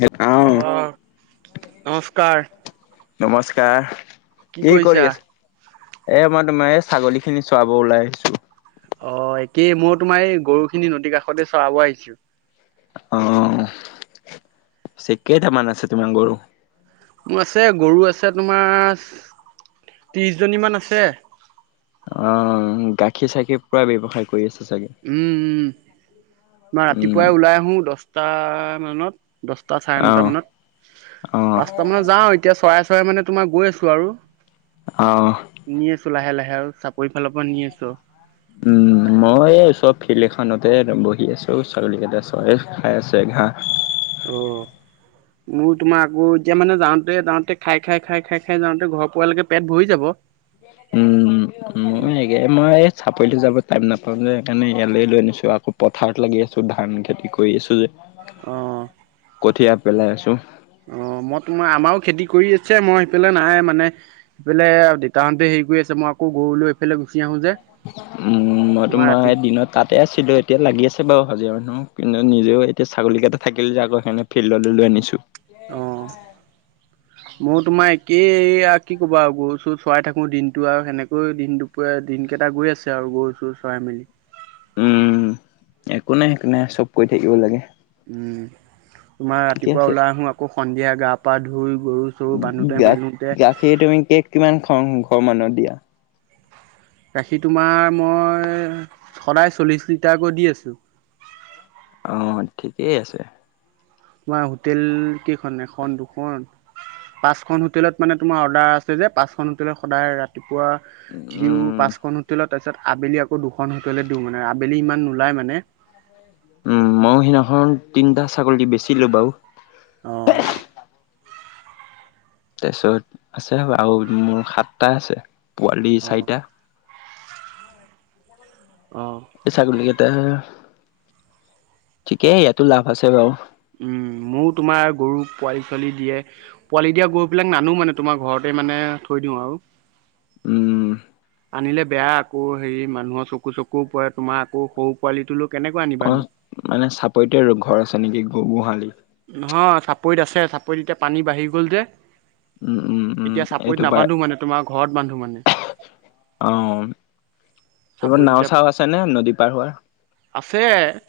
অ', অহ নমস্কাৰ! নমস্কাৰ কি কৰি আছ? এ মই তোমাৰ ছাগলী খিনি চোৰিব ওলাই আহিছো। অ একেই মই তোমাৰ এই গৰু খিনি নদীৰ কাষতে চৰাব আহিছো। অ পিছে কেইটামান আছে তোমাৰ গৰু? মোৰ আছে গৰু আছে তোমাৰ ত্ৰিশ জনী মান আছে। অ গাখীৰ চাখীৰ পুৰা ব্যৱসায়। কৰি আছে চাগে। উম উম মই উম, ৰাতিপুৱাই ওলাই আহো দহটা মানত দহটা চাৰে নটা অ', মানত অ', পাঁচটা মানত যাওঁ এতিয়া চৰাই চৰা মানে। তোমাৰ গৈ আছো আৰু আহ। নি আছো লাহে লাহে আৰু চাপৰি ফালৰ পৰা নি আছো। উম মই চব ফিল্ড এখনতে বহি আছো ছাগলী কেইটা চব খাই আছো হ। আহ। মোৰ তোমাৰ আকৌ এতিয়া মানে যাওঁতে যাওঁতে খাই খাই খাই খাই খাই যাওঁতে ঘৰৰ পোৱালৈকে পেট ভৰি যাব উম এনেকে মই চ পি যাব টাইম নাপাওঁ যে সেইকাৰণে ইয়ালৈ লৈ আনিছোঁ আকৌ পথাৰত লাগি আছোঁ ধান খেতি কৰি আছোঁ যে অ'। কঠিআ পেলাই আছো। অ মই তোমাৰ আমাৰো খেতি কৰি আছে মই সিফালে নাই মানে সিফালে দেতাহতে। আছে মই আকৌ গৰু লৈ এইফালে। গুচি আহো যে উম মই তোমাৰ দিনত তাতে আছিলো এতিয়া লাগি আছে বাৰু হাজিয় মানুহ কিন্তু নিজেও এতিয়া ছাগলীকেইটা থাকিল যে আকৌ সেইকাৰে ফিল্ডলৈ লৈ আনিছো। অ মই তোমাৰ একেই আৰু কি ক'বা আৰু গৰু চো চৰাই থাকোঁ দিনটো আৰু সেনেকৈ দিন দুপ দিনকেইটা। টা গৈ আছে আৰু গৰু চৰু চৰাই মেলি। উম একো নাই সেইো নাই চব কৈ থাকিব লাগে উম তোমাৰ ঠিকে ৰাতিপুৱা আছে ওলাই আহো আকৌ সন্ধিয়া গা পা ধুই। গৰু চৰু বান্ধোতে মেলোতে গাখীৰ তুমি কেক কিমান খাওঁ ঘৰ মানুহত দিয়া গাখীৰ তোমাৰ মই সদায় চল্লিছ লিটাৰকৈ দি আছোঁ। অ ঠিকেই আছে। তোমাৰ হোটেল কেইখন এখন দুখন। পাঁচখন হোটেলত মানে তোমাৰ অৰ্ডাৰ আছে যে পাঁচখনন হোটেলত সদায় ৰাতিপুৱা। দিওঁ উম পাঁচখনন হোটেলত। তাৰপিছত আবেলি আকৌ দুখন হতলৈ দিওঁ মানে আবেলি ইমান নোলাই মানে। উম মইো সিদিনাখন তিনিটা ছাগলী বেচিলো বাৰু। অ' তাৰপিছত আছে আৰু মোৰ সাতটা আছে পোৱালি অ' চাৰিটা। অ', ছাগলী কেইটা ঠিকেই ইয়াতো লাভ আছে বাৰু। উম'। মোৰো তোমাৰ গৰু পোৱালি-ছোৱালী দিয়ে, পোৱালি দিয়া গৰুবিলাক নানো মানে তোমাৰ ঘৰতে মানে থৈ আৰু? উম'। আনিলে বেয়া আকৌ হেৰি মানুহৰ চকু-চকুৰ ওপৰত অ', মানে চাপৰিতে আৰু ঘৰ আছে নেকি গ গোহালি? নহয়, চাপৰিত আছে চাপৰিত এতিয়া পানী বাঢ়ি গ'ল যে। উম উম উম এতিয়া এইটো চাপৰিত পাই নাবান্ধো মানে তোমাৰ ঘৰত বান্ধো মানে। অ'। তপ চাপৰিত নাও এতিয়া চাও আছে নে নদী পাৰ হোৱাৰ? আছে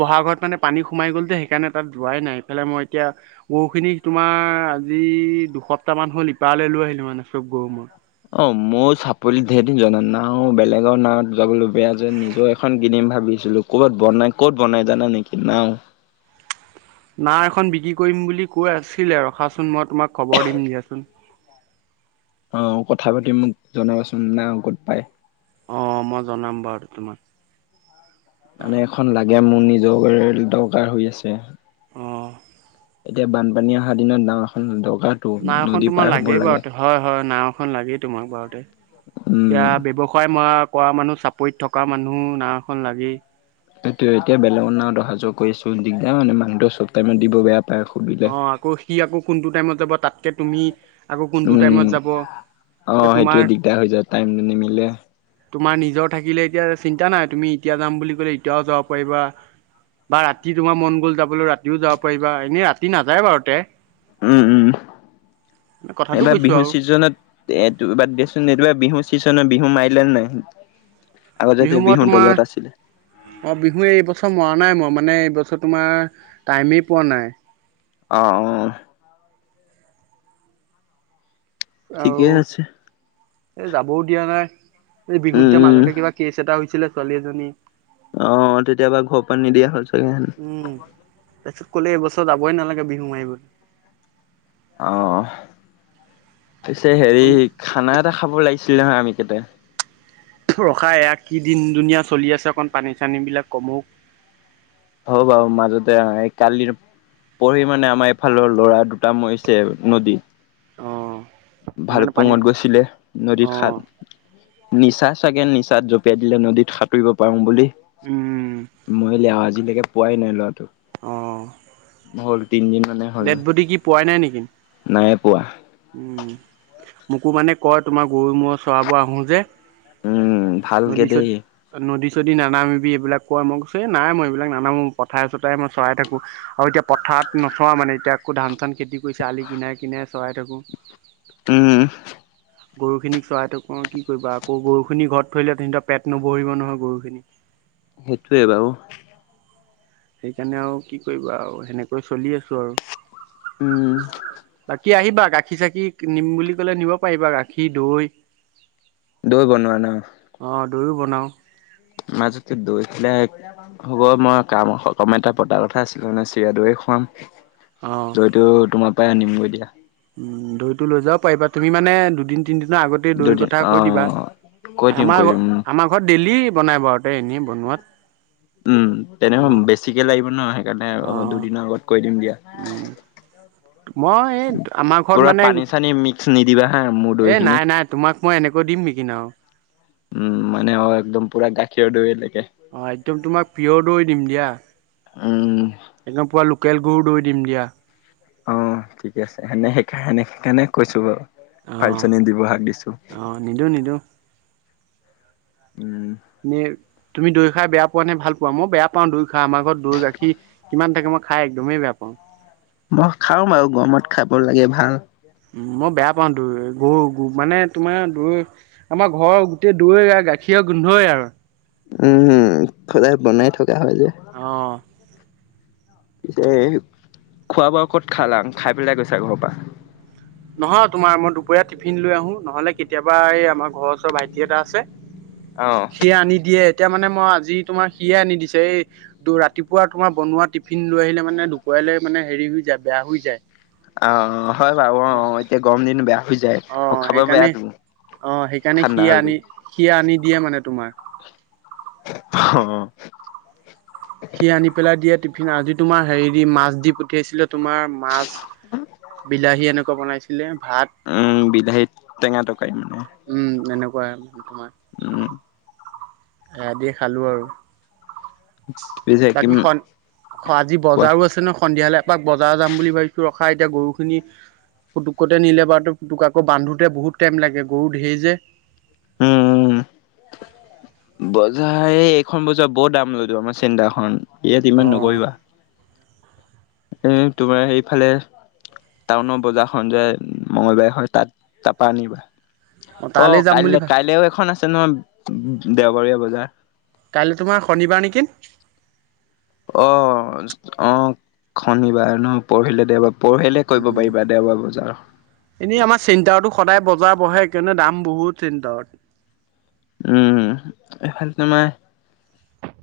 বহা ঘৰত মানে পানী সোমাই গ'ল যে সেইকাৰণে তাত যোৱাই নাই হেফলে মই এতিয়া গৰুখিনি তোমাৰ আজি দুসপ্তাহ তান হ'ল ই পাৰলৈ লৈ আহিলো মানে। চব গৰু মই অ', মোৰ চাপল ধঢে জনা নাও বেলেগৰ নাৱত যাবলৈো বেয়া যে নিজৰ এখন কিনিম ভাবিছিলো ক'ৰবাত বনাই, ক'ত বনাই? নাই জানা নেকি নাও? নাও এখন বিক্ৰী কৰিম বুলি কৈ আছিলে ৰখাচোন মই তোমাক খবৰ দিম দিয়াচোন। অ', কথা পাতি মোক জনাবাচোন না ক'ত পাই? অ', মই জনাম বাৰু তোমাক। মানে এখন লাগে মোৰ নিজৰ দৰকাৰ হৈ আছে। অ এতিয়া বানপানী অহা দিনত নাও এখন দৰ্ক নাওখন তোমাৰ লাগেই বাৰু তে হয়-হয় নাও এখন লাগেই তোমাক বাৰুতে। উম এতিয়া ব্যবসায় ম কৰা মানুহ চাপৰিত থকা মানুহ নাখন লাগি। সেইটো এতিয়া বেলেগৰ নামত অহা যোৱা কৰিছো দিগদাৰ মানে মানুহতটো চব টাইমত দিব বেয়া পায় সুধিলে। অ', আকৌ সি আকৌ কোনটো টাইমত যাব তাতকে তুমি আকৌ কোনটো টাইমত উম', যাব এতিয়া অ', তোমাৰ সেইটোয়ে দিগদাৰ হৈ যায় টাইমটো নিমিলে। তোমাৰ নিজৰ থাকিলে এতিয়া চিন্তা নাই তুমি এতিয়া যাম বুলি কলে এতিয়াও যাব পাৰিবা। বা ৰাতি তোমাৰ মন গ'ল যাবলৈ ৰাতিও যাব পাৰিবা এনেই ৰাতি নাযায় বাৰু তে। উম'-উম'। কথাটো এইবাৰ কৈছো বিহু আৰু চিজনতটো দেচোনা বিহু ছিনে বিহু মাৰিলে নাই? আগতে যে বিহু মই তোমাৰ দলত আছিলে অ', বিহু এইবছৰ মৰা নাই মই মানে এইবছৰ তোমাৰ টাইমেই পোৱা নাই। অ'-অ'। ঠিকেই আছে। এ যাবও দিয়া নাই, এই বিহু উম যে উম। মাজতে কিবা কেচ এটা হৈছিলে ছোৱালী এজনী? অ', তেতিয়াবা ঘৰ পা নিদিয়া হ'ল সেকন্ড উম হাণ্ড। তাৰপিছত ক'লে এইবছৰত যাবই নালাগে বিহু মাৰিবলৈ। অ', পিছে হেৰি খানা এটা খাব লাগিছে। ছিলেহ আমি কেইটায়া। ৰখা এয়া কি দিন দুুনীয়া চলি আছে অকন পানী-চানী বিলাক কমক। হ'ব বাৰু মাজতে কালি পঢ়ি মানে আমাৰ এইফালৰ ল'ৰা দুটা মৰিছে নদীত। অ ভালুক সেইকাৰণে পানী পুঙত গৈছিলে নদীত অ খাত নিচা চাগে নিচাত জঁপিয়াই দিলে নদীত সাঁতুৰিব পাৰো বুলি। উম মৰিলে আৰু আজিলৈকে পোৱাই নাই লৰাটোক। অ' মানে হ'ল ডেড বডি কি পোৱাই নাই নেকি? নাই পোৱা উম', মোকো মানে কয় তোমাৰ গৰু মূৰৰ চৰাবোৰ আহো যে। উম ভালকে নদী চত দেই নদী। যদি নানামিবি এইবিলাক কোৱা মই কৈছো এ নাই মই এইবিলাক নানামো পথাৰে চথাই মই চৰাই থাকো। আৰু এতিয়া পথাৰ হাত নথোৱা মানে এতিয়া আকৌ ধান চান খেতি কৰিছে আলি কিনাৰে কিনাৰে চৰাই থাকোঁ। উম। গৰু খিনিক চৰাই থ কি কৰিবা আকৌ গৰু খিনি ঘৰত থৰিলে তেয়া পেট নবহিব নহয় গৰুখিনি। সেইটোয়ে বাৰু। সেইকাৰণে আৰু কি কৰিবা আৰু সেনেকৈ চলি আছোঁ আৰু। উম। কি আহিবা গাখীৰ চাখি নিম বুলি কলে নিব পাৰিবা গাখীৰ দৈ। দৈ বনোৱা ন? অঁ দৈও বনাওঁ। মাজত দৈ পেল হ'ব মই কাম সকম এটা পতা কথা আছিল মানে চিৰা দৈৰ। খুৱাম অঁ। দৈতটো তোমাৰ পৰা আনিমগৈ দিয়া। উ দৈতটো লৈ যাব পাৰিবা তুমি মানে দুদিন। তিনিদিনৰ আগতেই দৈ দুদিন কথা অ কৈ দিবা, কৈ দিম আমাৰ কৈ ঘ দিম আমাৰ ঘৰত ডেইলি বনাই বাৰুতে এনেই বনোৱাত। উম তেনেহ তোমাৰ বেছিকে লাগিব নহয়। সেইকাৰণে অ অঁ দুদিনৰ আগত কৈ দিম দিয়া। উম মই এই আমাৰ ঘৰত পুৰা মানে পানী চানী মিক্স নিদিবা হা মোৰ দৈ খিনি। আকৌ দিম নেকি ন। উম! মানে হয় একদম পুৰা গাখীয়ৰ দৈ লাগে অ- একদম তোমাক পিয়ৰ দৈ দিম দিয়া উম একদম পোৱা ল কেলকো দৈ দিম দিয়া অ ঠিকে আছে সেনে সেইকাৰে সেনে সেইকাৰণে কৈছো বাৰু অঁ পালচনী দিৱহাক দিছোঁ অঁ নিদিওঁ নিদিওঁ এ তুমি দৈ খাই বেয়া পোৱা নে ভাল পোৱা মই বেয়া পাওঁ দৈ খা আমাৰ ঘৰত দৈ গাখীৰ কিমান থাকে মই খাই একদমেই বেয়া পাওঁ। মই খাওঁ বাৰু গৰমত খাব লাগে ভাল। মই বেয়া পাওঁ দৈ গৰু মানে তোমাৰ দৈ আমাৰ ঘৰৰ গোটেই দৈয়ে গাখীৰ কিয় গোন্ধই আৰু উম! সদায় বনাই থকা হয় যে অহ পিছে খোৱা বোৱা ক'ত খালাং খাই পেলাই গৈছা ঘৰৰ পৰা? নহয় তোমাৰ মই দুপৰীয়া টিফিন লৈ আহোঁ নহলে কেতিয়াবা এই আমাৰ ঘৰৰ ওচৰৰ ভাইটি এটা আছে অ সি আনি দিয়ে এতিয়া মানে মই আজি তোমাৰ সিয়ে আনি দিছে এই ৰাতিপুৱা তোমাৰ বনোৱা টিফিন লৈ আহিলে মানে দুপৰীয়া মানে হেৰি হৈ যায় বেয়া হৈ যায়। অ- অ- হয় বাৰু অ এতিয়া গম দিন বেয়া- হৈ যায় আৰু অ' খাব সেইকাৰণে বেয়াটো অ' সেইকাৰণে সি ঠান্দা হৈ আনি গ'লে সি আনি দিয়ে মানে তোমাৰ। অহ সি আনি পেলাই দিয়া টিফিন আজি তোমাৰ হেৰি দি মাছ দি পঠিয়াইছিলে। তোমাৰ মাছ বিলাহী এনেকুৱা বনাইছিলে ভাত উম! বিলাহিত তেঙাটো কাই মানে উম [inaudible] উম আহ দি খালোঁ আৰু [inaudible] কিম বাকীখন অ আজি কোৱা বজাৰো আছে ন সন্ধিয়ালৈ এপাক বজাৰ যাম বুলি ভাবিছোঁ খাই এতিয়া গৰুখিনি পুতুকতে নিলে বাৰু পুতুক আকৌ বান্ধোতে বহুত টাইম লাগে গৰু ধেই যে। উম! উম! বজাৰ এই -এইখন বজাৰ বৰ দাম লই আমাৰ [unintelligible] ইয়াত অ ইমান নকৰিবা উম, তোমাৰ সেইফালে টাউনৰ বজাৰখন যে মঙ্গলবাৰে হয় তাত তাপা আনিবা। অ অহ, তালৈ যাম বুলি কাইলে- ভাব কাইলেও এখন আছে নহয় দেওবৰীয়া বজাৰ। কাইলে তোমাৰ শনিবাৰ নেকি? অ-অ শনিবাৰ ন পৰহিলে দেওবাৰ। পৰহিলে কৰিব উম, পাৰিবা দেওবাৰ বজাৰ। এনেই আমাৰ চিন্তাতো সদায় বজাৰ বহে কিন্তু দাম বহুত চিন্তত উম, এইফালে তোমাৰ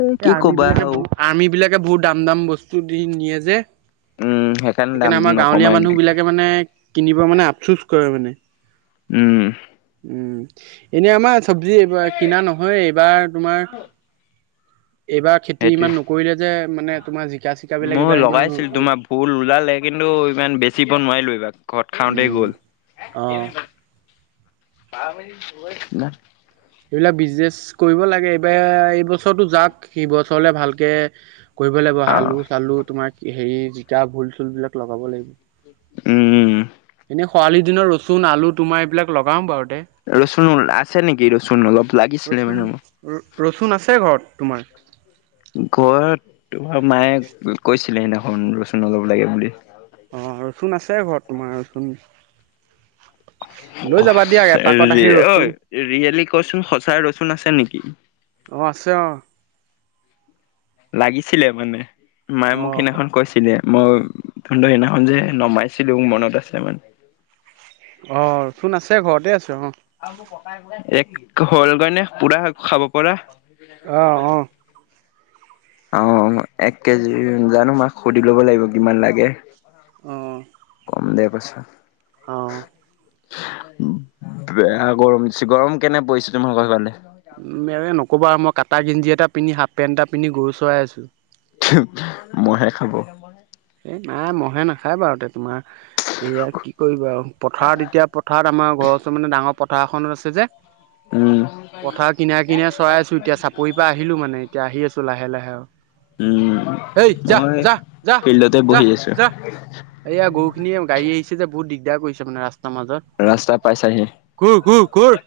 এ এই কি আৰ্মি ক'বা বিলাকে আৰু বহুত আৰ্মি বিলাকে বহুত দাম -দাম বস্তু দি নিয়ে যে উম, সেইকাৰণে দামটো আমাৰ গাঁৱলীয়া নকমাই মানুহ বিলাকে মানে কিনিব মানে আফচোচ কৰে মানে উম উম, এনে আমাৰ চব্জি এইবাৰ কিনা নহয় এইবাৰ তোমাৰ এইবাৰ খেতি সেইটোৱে। ইমান নকৰিলে যে মানে তোমাৰ জি মই লগাইছিলোঁ তোমাৰ ভুল ওলালে কিন্তু ইমান বেচিব নোৱাৰিলোঁ এইবাৰ। ঘৰত খাওঁতেই অ'। গ'ল এইবিলাক বিজনেছ কৰিব লাগে এইবাৰ এইবছৰতো যাওঁক হি বছৰলে ভালকে কৰিব লাগিব অ। আলু- চালু তোমাৰ হেৰি জিকা ভোল -চোলবিলাক লগাব লাগিব। উম এনেই খৰালি দিনৰ ৰচুন, আলু, তোমাৰ এইবিলাক লগাম বাৰু দে ৰচুন আছে নেকি ৰচুন অলপ লাগিছিলে ৰচুন মানে মোক? ৰচুন আছে ঘৰত তোমাৰ। ঘৰত তোমাৰ মায়ে কৈছিলে সেইদিনাখন ৰচুন অলপ লাগে বুলি। অ', ৰচুন আছে ঘৰত তোমাৰ ৰচুন লৈ যাবা দিয়া এপাকত আহি [inaudible] ৰচুন ঐ' ৰিয়েলি কচোন সঁচাই ৰচুন আছে নেকি? অহ, আছে অহ। লাগিছিলে মানে মায়ে মোক অ'। সেইদিনাখন কৈছিলে। মই তহঁতৰ সেইদিনাখন যে নমাইছিলো মনত আছে মানে। অহ, ৰচুন আছে ঘৰতে আছে অহ। এক হ'ল গৈ নে পুৰা খাব পৰা? অ', অ'। [unintelligible] অ', এক কেজি জানো মাক সুধি ল'ব লাগিব কিমান লাগে। অ', ক'ম দে পাছত। অ', বেয়া গৰম দিছে। গৰম কেনে পৰিছে তোমাৰ ঘৰৰ ফালে? ক'বা মই কাটা গিঞজি এটা পিন্ধি হাফ পেণ্ট এটা পিন্ধি গৰু চৰাই আছো। ম'হে খাব। এ' নাই ম'হে নাখায় বাৰু তে তোমাৰ এইয়া কি কৰিবা আৰু। পথাৰত এতিয়া পথাৰত আমাৰ ঘৰৰ ওচৰত মানে ডাঙৰ পথাৰখনত আছে যে উম পথাৰৰ কিনাই- কিনাই চৰাই আছো এতিয়া চাপৰিৰ পৰা আহিলো মানে এতিয়া আহি আছো লাহে -লাহে আৰু। উম, মই ফিল্ডত যাহ-যাহ এইয়া গৰুখিনিয়ে গাড়ী আহিছে যে বহুত দিগদাৰ কৰিছে মানে ৰাস্তা ৰাস্তাৰ মাজত, ৰাস্তা পাইছাহি ঘূৰ- ঘূৰ- ঘূৰ।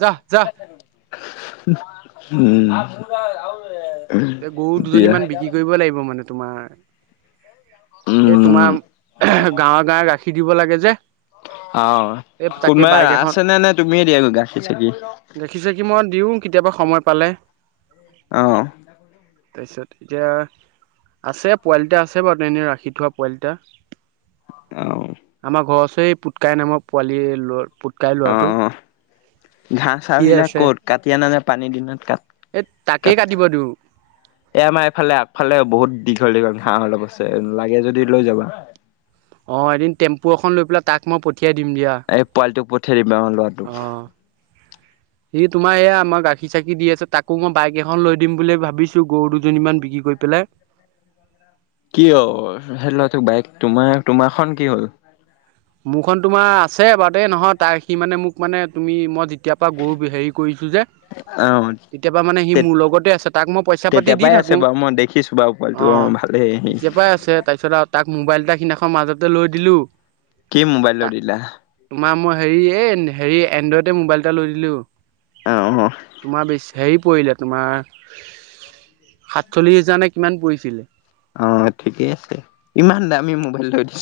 যা যা উম এ' গৰু দুজনী দিয়া মান বিক্ৰী কৰিব লাগিব মানে তোমাৰ এই উম তোমাৰ গাঁৱে- গাঁৱে ৰাশি দিব লাগে যে। অ', এই তাকে কোনোবাই বাইক এখন আছেনে নে তুমিয়ে দিয়া গাখীৰ চাকি? গাখীৰ মই দিওঁ কেতিয়াবা সময় পালে। অ', তাৰপিছত এতিয়া আছে পোৱালি এটা আছে বাৰু তেনে ৰাখি থোৱা পোৱালি এটা। অ আমাৰ ঘৰ ওপৰে পুটকাই নামৰ পোৱালি ল'ৰা পুটকাই। অঁ ল'ৰাটো অঁ ঘাঁহ চাহ সিয়ে বিলাক আছে ক'ত কাটি আনানে পানী দিনত কাটা? এই তাকেই তা'ত কাটিব দিওঁ এ' আমাৰ এইফালে আগফালে বহুত- দীঘল দীঘল ঘাঁহ অলপ আছে লাগে যদি পঠিয়াই দিলে হ'ল। অঁ এদিন টেম্পু এখন লৈ পেলাই তাক মই- পঠিয়াই দিম দিয়া। এই পোৱালিটোক পঠিয়াই দিবা অ ল'ৰাটোক। অঁ সি তোমাৰ এইয়া আমাৰ গাখীৰ চাখি দি আছে তাকো মই বাইক এখন লৈ দিম বুলি ভাবিছো গৰু দুজনীমান বিক্ৰী কৰি- পেলাই। কি অঁ সেই লৰাটোক বাইক তোমাৰ তোমাৰখন কি হ'ল? মোৰখন তোমাৰ আছে বাৰু দেই নহয় তাৰ সি মানে মোক মানে তুমি মই- কেতিয়া পৰা গৰু হেৰি কৰিছোঁ যে- অ তেতিয়া পৰা মানে সি তে মোৰ লগতে আছে তাক মই পইচা পাতি তেতিয়া দি পৰাই আছে থাকো। বাৰু মই দেখিছো বাৰু পোৱালিটো অ অঁ ভালেই সি তেতিয়া পৰাই আছে। তাৰপিছত আৰু তাক মোবাইল এটা সেইদিনাখন মাজতে লৈ দিলো। কি' মোবাইল লৈ তাক দিলা? তোমাৰ মই হেৰি এই হেৰি এনড্ৰইডে মোবাইল এটা লৈ দিলো। অঁহ অঁহ। তোমাৰ বেছ হেৰি পৰিলে তোমাৰ সাতচল্লিছ হাজাৰ নে কিমান পৰিছিল। অঁ ঠিকেই আছে। ইমান দামী মোবাইল লৈ দিলি?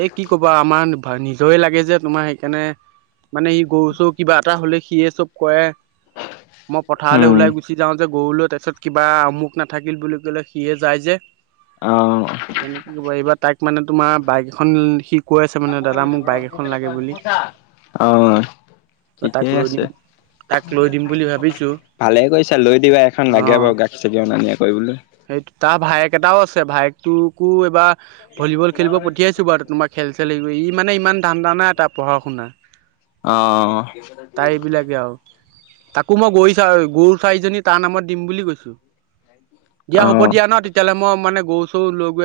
এ' কি ক'বা আৰু আমাৰ নিজৰে লাগে যে তোমাৰ সেইকাৰণে। মানে সি গৰু চৰু কিবা এটা হলে সিয়ে চব কৰে মই পথাৰলে উম ওলাই গুচি যাওঁ যে গৰুলৈ তাৰপিছত কিবা অমুক নাথাকিল বুলি কলে সিয়ে যায় যে অ কি ক'ব এইবাৰ তাইক মানে তোমাৰ বাইক এখন শ কৈ আছে মানে দাদা মোক বাইক এখন লাগে বুলি অ বা ঠিকেই তাক লৈ আছে। দিম তাক লৈ দিম বুলি ভাবিছো ভালে কৰিছা লৈ দিবা এখন লাগে বাৰু গাখীৰ চাকি অনা নিয়া কৰিবলৈ সেই তাৰ ভায়েক এটাও আছে ভায়েকটোকো এইবাৰ কিনাে কৰি ই খেল চেলি ই মানে ইমান ধান্দা নাই তাৰ পঢ়া শুনা অ তাই এইবিলাকে আউ তাকো মই গই চা গৰু চাৰিজনী তাৰ নামত দিম বুলি কৈছো দিয়া হ'ব অ দিয়া ন তেতিয়াহলে মই মানে গৰু চৰু লৈ গৈ আছো